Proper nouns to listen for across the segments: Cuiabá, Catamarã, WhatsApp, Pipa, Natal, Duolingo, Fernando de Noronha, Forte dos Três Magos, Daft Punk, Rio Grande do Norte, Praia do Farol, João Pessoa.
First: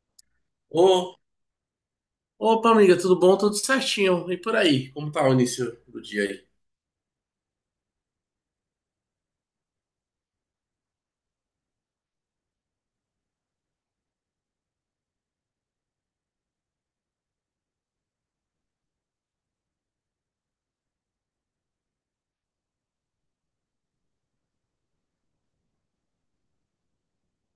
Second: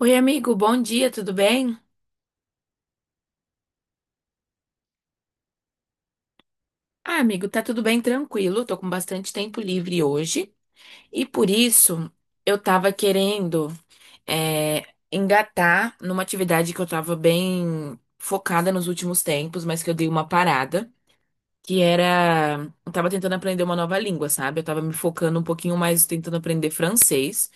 Oi, amigo, bom dia, Ô, tudo bem? opa, amiga, tudo bom? Tudo certinho. E por aí? Como tá o início do dia aí? Ah, amigo, tá tudo bem, tranquilo. Tô com bastante tempo livre hoje e por isso eu tava querendo é, engatar numa atividade que eu tava bem focada nos últimos tempos, mas que eu dei uma parada, que era. Eu tava tentando aprender uma nova língua, sabe? Eu tava me focando um pouquinho mais tentando aprender francês.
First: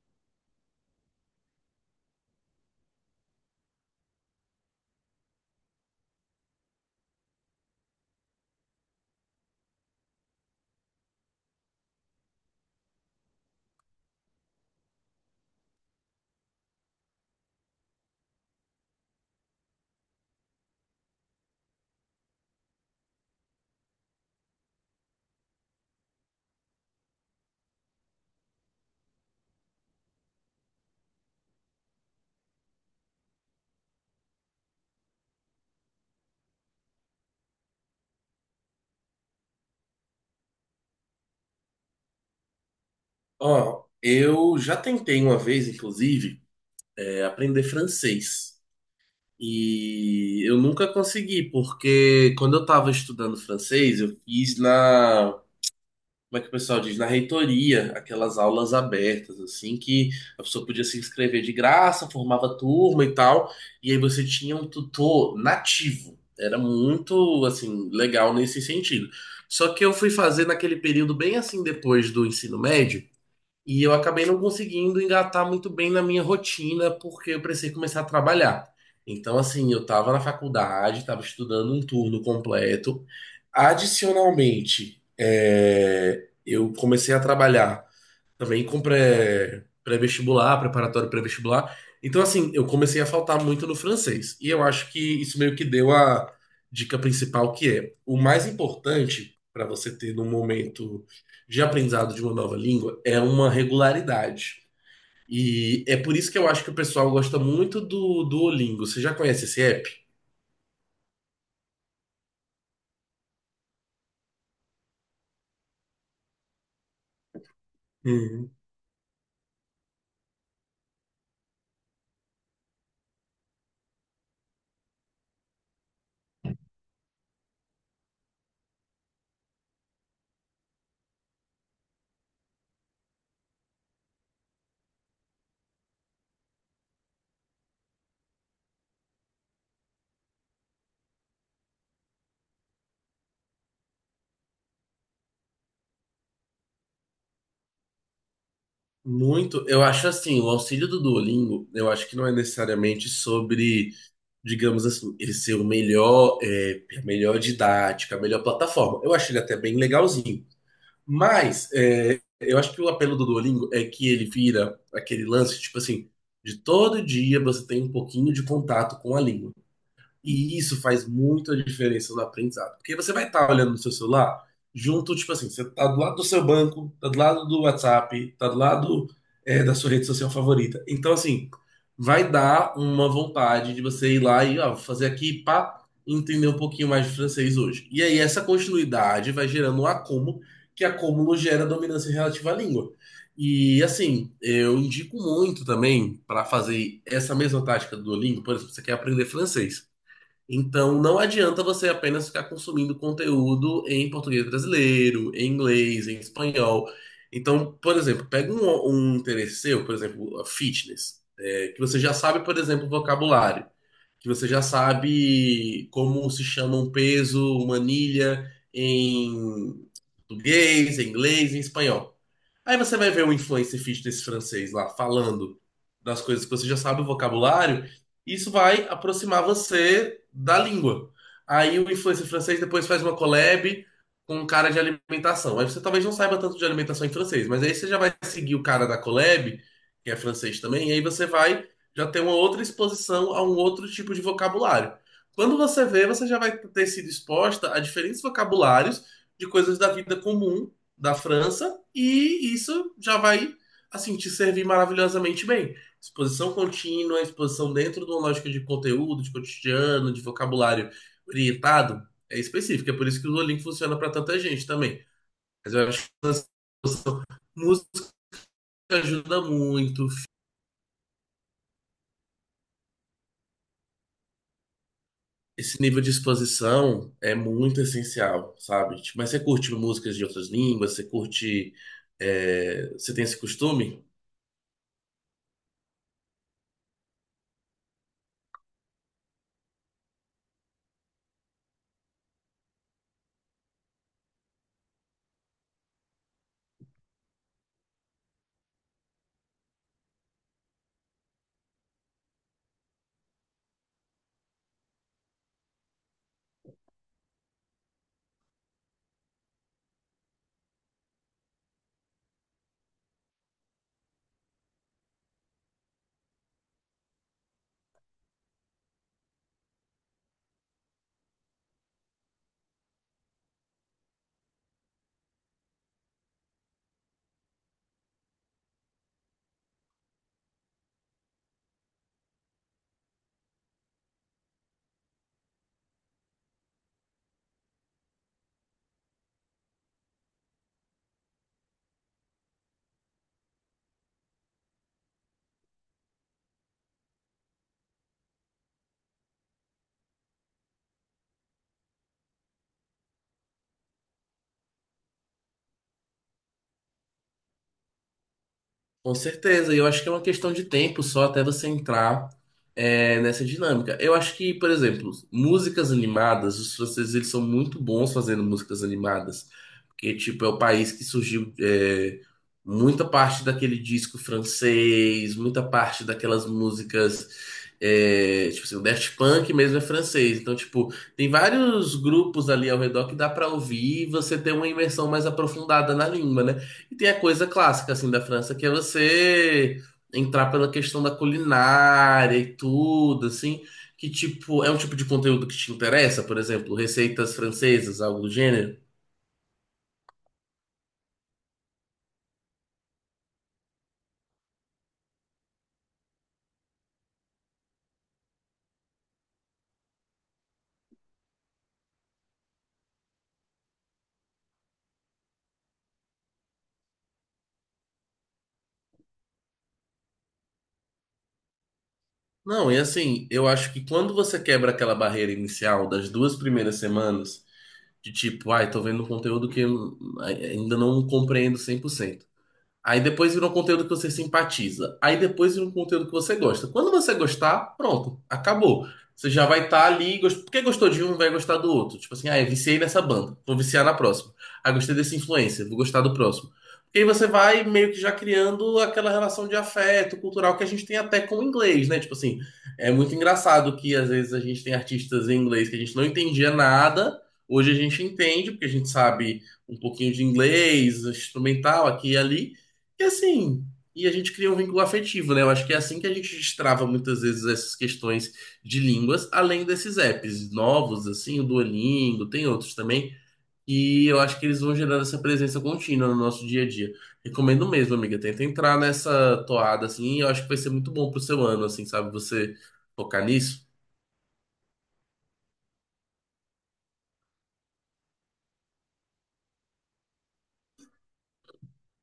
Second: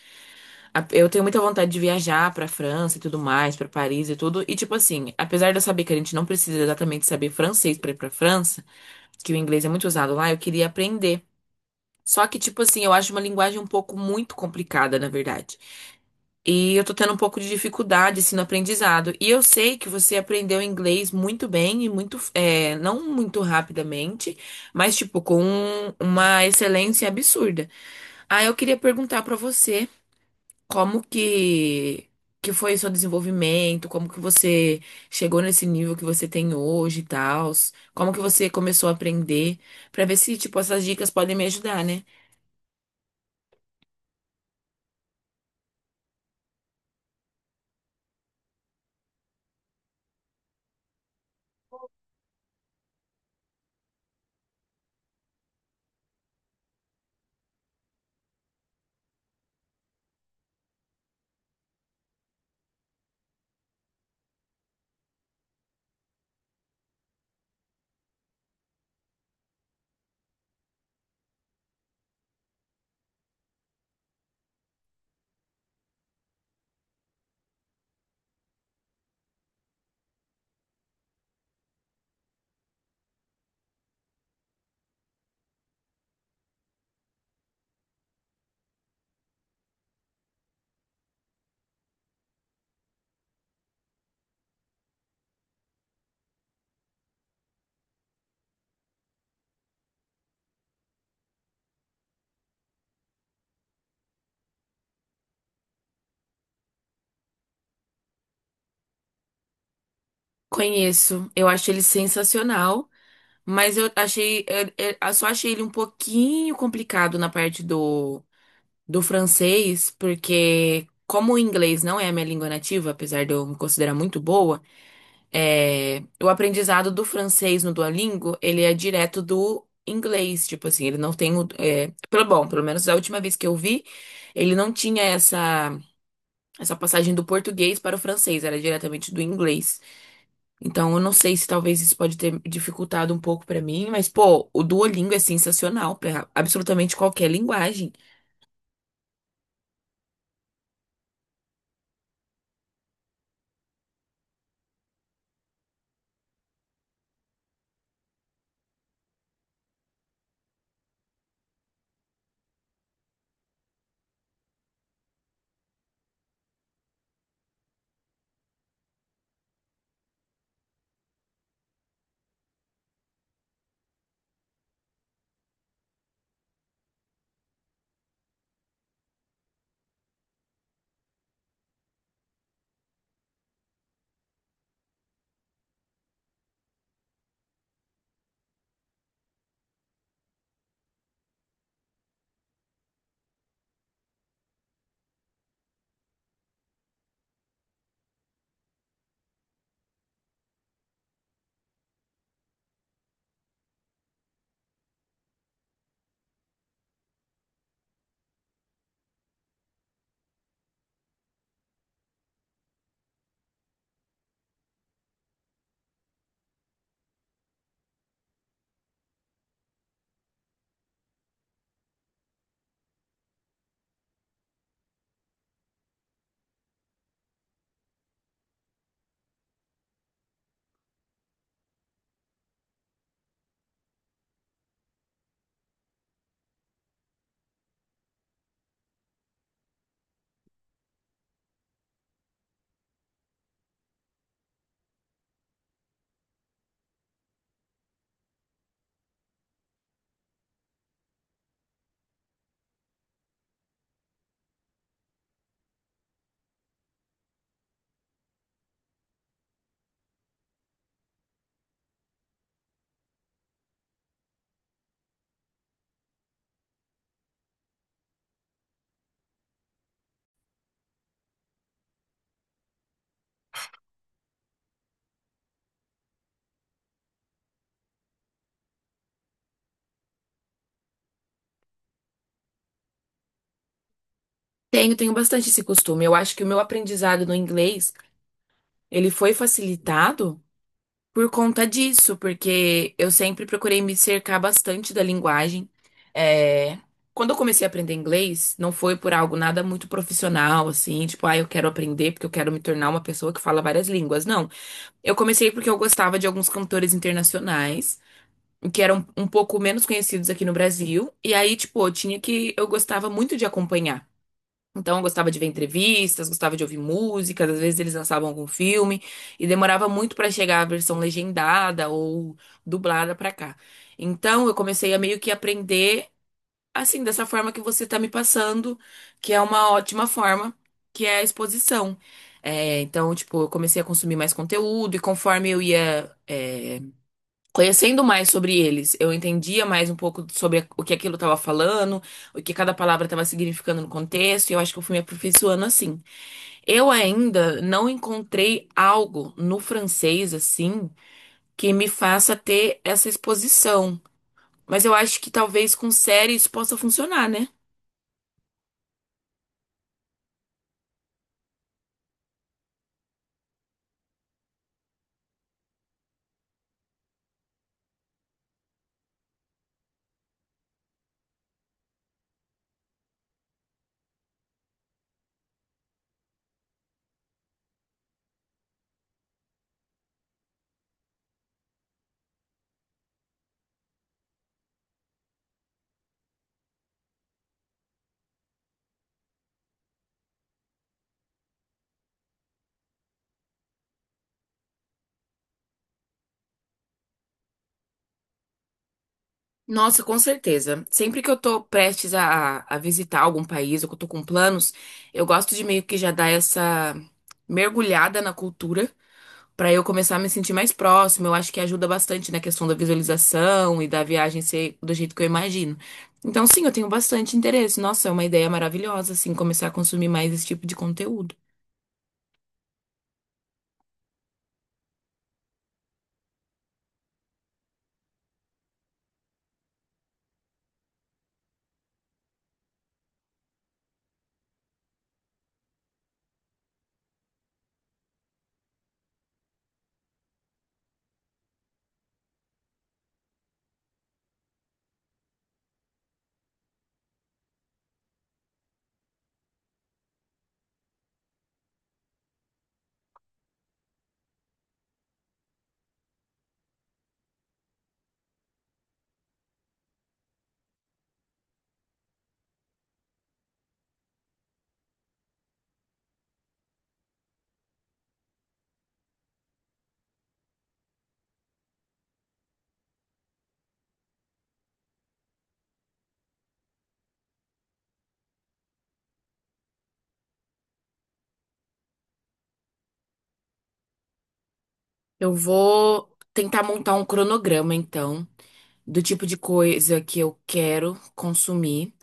Eu tenho muita vontade de viajar pra França e tudo mais, pra Paris e tudo. E, tipo assim, apesar de eu saber que a gente não precisa exatamente saber francês pra ir pra França, que o inglês é muito usado lá, eu queria aprender. Só que, tipo assim, eu acho uma linguagem um pouco muito complicada, na verdade. E eu tô tendo um pouco de dificuldade, assim, no aprendizado. E eu sei que você aprendeu inglês muito bem e muito, não muito rapidamente, mas, tipo, com uma excelência absurda. Ah, eu queria perguntar pra você. Como que foi o seu desenvolvimento? Como que você chegou nesse nível que você tem hoje e tal? Como que você começou a aprender? Pra ver se, tipo, essas dicas podem me ajudar, né? Ó, eu já tentei uma vez, inclusive, aprender francês. E eu nunca consegui, porque quando eu tava estudando francês, eu fiz na, como é que o pessoal diz, na reitoria, aquelas aulas abertas, assim, que a pessoa podia se inscrever de graça, formava turma e tal, e aí você tinha um tutor nativo. Era muito, assim, legal nesse sentido. Só que eu fui fazer naquele período bem assim depois do ensino médio, e eu acabei não conseguindo engatar muito bem na minha rotina, porque eu precisei começar a trabalhar. Então, assim, eu estava na faculdade, estava estudando um turno completo. Adicionalmente, eu comecei a trabalhar também com pré-vestibular, preparatório pré-vestibular. Então, assim, eu comecei a faltar muito no francês. E eu acho que isso meio que deu a dica principal, que é o mais importante para você ter no momento de aprendizado de uma nova língua é uma regularidade. E é por isso que eu acho que o pessoal gosta muito do Duolingo. Você já conhece esse app? Conheço, eu acho ele sensacional, mas eu só achei ele um pouquinho complicado na parte do francês, porque como o inglês não é a minha língua nativa, apesar de eu me considerar muito boa. É, o aprendizado do francês no Duolingo, ele é direto do inglês, tipo assim, ele não tem o, pelo menos a última vez que eu vi, ele não tinha essa passagem do português para o francês, era diretamente do inglês. Então eu não sei se talvez isso pode ter dificultado um pouco pra mim, mas pô, o Duolingo é sensacional para absolutamente qualquer linguagem. Muito, eu acho assim, o auxílio do Duolingo, eu acho que não é necessariamente sobre, digamos assim, ele ser o melhor, a melhor didática, a melhor plataforma. Eu acho ele até bem legalzinho. Mas eu acho que o apelo do Duolingo é que ele vira aquele lance, tipo assim, de todo dia você tem um pouquinho de contato com a língua. E isso faz muita diferença no aprendizado. Porque você vai estar olhando no seu celular, junto, tipo assim, você tá do lado do seu banco, tá do lado do WhatsApp, tá do lado, da sua rede social favorita. Então, assim, vai dar uma vontade de você ir lá e, ó, vou fazer aqui, pá, entender um pouquinho mais de francês hoje. E aí, essa continuidade vai gerando um acúmulo, que acúmulo gera dominância relativa à língua. E assim, eu indico muito também para fazer essa mesma tática do Duolingo. Por exemplo, você quer aprender francês. Então, não adianta você apenas ficar consumindo conteúdo em português brasileiro, em inglês, em espanhol. Então, por exemplo, pega um um interesse seu, por exemplo, a fitness, que você já sabe, por exemplo, o vocabulário, que você já sabe como se chama um peso, uma anilha em português, em inglês, em espanhol. Aí você vai ver um influencer fit desse francês lá falando das coisas que você já sabe, o vocabulário, e isso vai aproximar você da língua. Aí o influencer francês depois faz uma collab com um cara de alimentação. Aí você talvez não saiba tanto de alimentação em francês, mas aí você já vai seguir o cara da collab, que é francês também, e aí você vai já tem uma outra exposição a um outro tipo de vocabulário. Quando você vê, você já vai ter sido exposta a diferentes vocabulários de coisas da vida comum da França, e isso já vai, assim, te servir maravilhosamente bem. Exposição contínua, exposição dentro de uma lógica de conteúdo, de cotidiano, de vocabulário orientado, específica. É por isso que o Duolingo funciona para tanta gente também. Mas eu acho que essa música ajuda muito. Esse nível de exposição é muito essencial, sabe? Tipo, mas você curte músicas de outras línguas? Você curte. Você tem esse costume? Tenho, tenho bastante esse costume. Eu acho que o meu aprendizado no inglês, ele foi facilitado por conta disso, porque eu sempre procurei me cercar bastante da linguagem. É, quando eu comecei a aprender inglês, não foi por algo nada muito profissional, assim, tipo, ah, eu quero aprender porque eu quero me tornar uma pessoa que fala várias línguas. Não, eu comecei porque eu gostava de alguns cantores internacionais, que eram um pouco menos conhecidos aqui no Brasil, e aí, tipo, eu gostava muito de acompanhar. Então, eu gostava de ver entrevistas, gostava de ouvir músicas, às vezes eles lançavam algum filme e demorava muito pra chegar a versão legendada ou dublada pra cá. Então, eu comecei a meio que aprender assim, dessa forma que você tá me passando, que é uma ótima forma, que é a exposição. É, então, tipo, eu comecei a consumir mais conteúdo e conforme eu ia, conhecendo mais sobre eles, eu entendia mais um pouco sobre o que aquilo estava falando, o que cada palavra estava significando no contexto, e eu acho que eu fui me aperfeiçoando assim. Eu ainda não encontrei algo no francês assim que me faça ter essa exposição, mas eu acho que talvez com série isso possa funcionar, né? Com certeza, e eu acho que é uma questão de tempo só até você entrar nessa dinâmica. Eu acho que, por exemplo, músicas animadas, os franceses eles são muito bons fazendo músicas animadas, porque tipo é o país que surgiu, muita parte daquele disco francês, muita parte daquelas músicas, tipo assim, o Daft Punk mesmo é francês, então tipo tem vários grupos ali ao redor que dá pra ouvir e você ter uma imersão mais aprofundada na língua, né? E tem a coisa clássica, assim, da França, que é você entrar pela questão da culinária e tudo, assim, que, tipo, é um tipo de conteúdo que te interessa, por exemplo, receitas francesas, algo do gênero. Nossa, com certeza. Sempre que eu tô prestes a visitar algum país ou que eu tô com planos, eu gosto de meio que já dar essa mergulhada na cultura. Pra eu começar a me sentir mais próximo, eu acho que ajuda bastante na questão da visualização e da viagem ser do jeito que eu imagino. Então, sim, eu tenho bastante interesse. Nossa, é uma ideia maravilhosa, assim, começar a consumir mais esse tipo de conteúdo. Não, e assim, eu acho que quando você quebra aquela barreira inicial das duas primeiras semanas, de tipo, ai, tô vendo um conteúdo que eu ainda não compreendo 100%. Aí depois vira um conteúdo que você simpatiza. Aí depois vira um conteúdo que você gosta. Quando você gostar, pronto, acabou. Você já vai estar ali. Porque gostou de um, vai gostar do outro. Tipo assim, ah, eu viciei nessa banda, vou viciar na próxima. Ah, gostei desse influencer, vou gostar do próximo. E aí você vai meio que já criando aquela relação de afeto cultural que a gente tem até com o inglês, né? Tipo assim, é muito engraçado que às vezes a gente tem artistas em inglês que a gente não entendia nada. Hoje a gente entende, porque a gente sabe um pouquinho de inglês, instrumental aqui e ali. E assim, e a gente cria um vínculo afetivo, né? Eu acho que é assim que a gente destrava muitas vezes essas questões de línguas, além desses apps novos, assim, o Duolingo, tem outros também. E eu acho que eles vão gerando essa presença contínua no nosso dia a dia. Recomendo mesmo, amiga. Tenta entrar nessa toada, assim, e eu acho que vai ser muito bom pro seu ano, assim, sabe? Você focar nisso. Eu vou tentar montar um cronograma, então, do tipo de coisa que eu quero consumir.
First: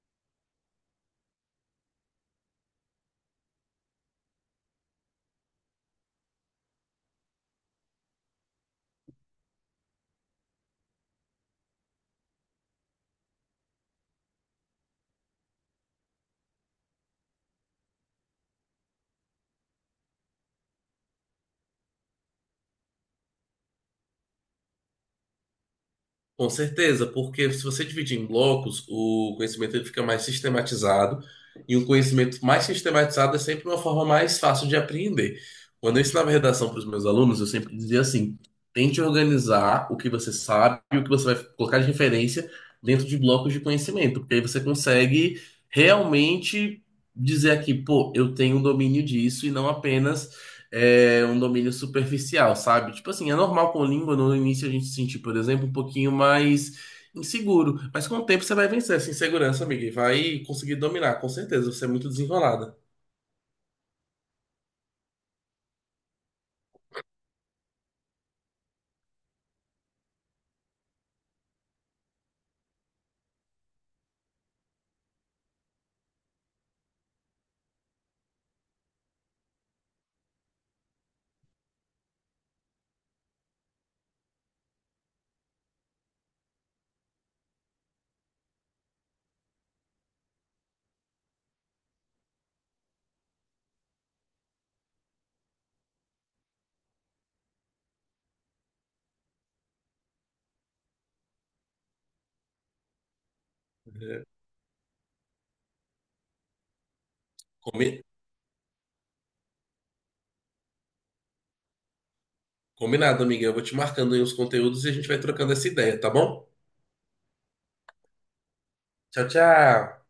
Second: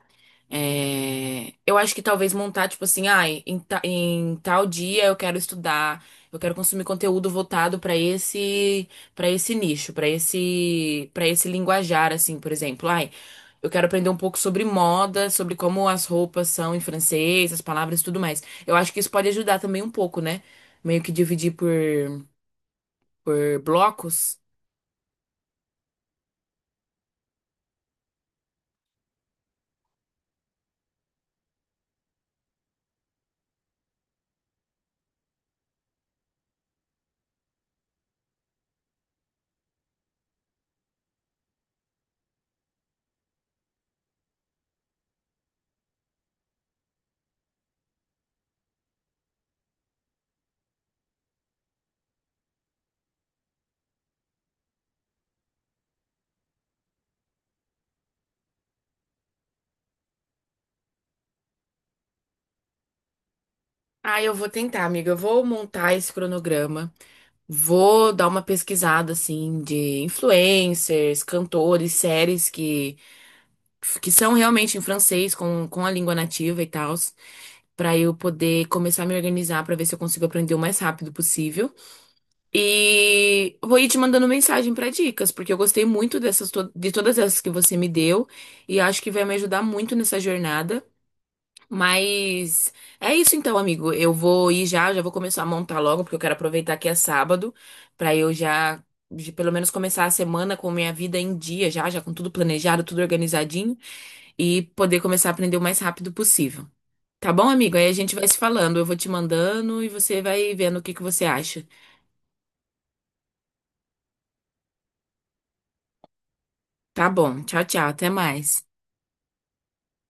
É, eu acho que talvez montar, tipo assim, ah, em tal dia eu quero estudar, eu quero consumir conteúdo voltado para esse nicho, para esse linguajar, assim, por exemplo. Ai, eu quero aprender um pouco sobre moda, sobre como as roupas são em francês, as palavras e tudo mais. Eu acho que isso pode ajudar também um pouco, né? Meio que por blocos. Com certeza, porque se você dividir em blocos, o conhecimento ele fica mais sistematizado, e um conhecimento mais sistematizado é sempre uma forma mais fácil de aprender. Quando eu ensinava redação para os meus alunos, eu sempre dizia assim: tente organizar o que você sabe e o que você vai colocar de referência dentro de blocos de conhecimento, porque aí você consegue realmente dizer aqui, pô, eu tenho um domínio disso e não apenas é um domínio superficial, sabe? Tipo assim, é normal com língua no início a gente se sentir, por exemplo, um pouquinho mais inseguro, mas com o tempo você vai vencer essa insegurança, amiga, e vai conseguir dominar, com certeza. Você é muito desenrolada. Ah, eu vou tentar, amiga. Eu vou montar esse cronograma. Vou dar uma pesquisada assim de influencers, cantores, séries que são realmente em francês com a língua nativa e tal, para eu poder começar a me organizar para ver se eu consigo aprender o mais rápido possível. E vou ir te mandando mensagem para dicas, porque eu gostei muito de todas essas que você me deu e acho que vai me ajudar muito nessa jornada. Mas é isso então, amigo. Eu vou ir já, já vou começar a montar logo, porque eu quero aproveitar que é sábado, pra eu já, pelo menos começar a semana com minha vida em dia, já, já com tudo planejado, tudo organizadinho, É, e poder começar a aprender o mais rápido possível. Tá bom, amigo? Aí a combi- gente vai se falando. Eu vou te mandando e você vai vendo o que que você acha. combinado, amiga. Eu vou te marcando aí os conteúdos e a gente vai trocando essa ideia, tá bom? Tá bom. Tchau, tchau. Até mais. Tchau, tchau.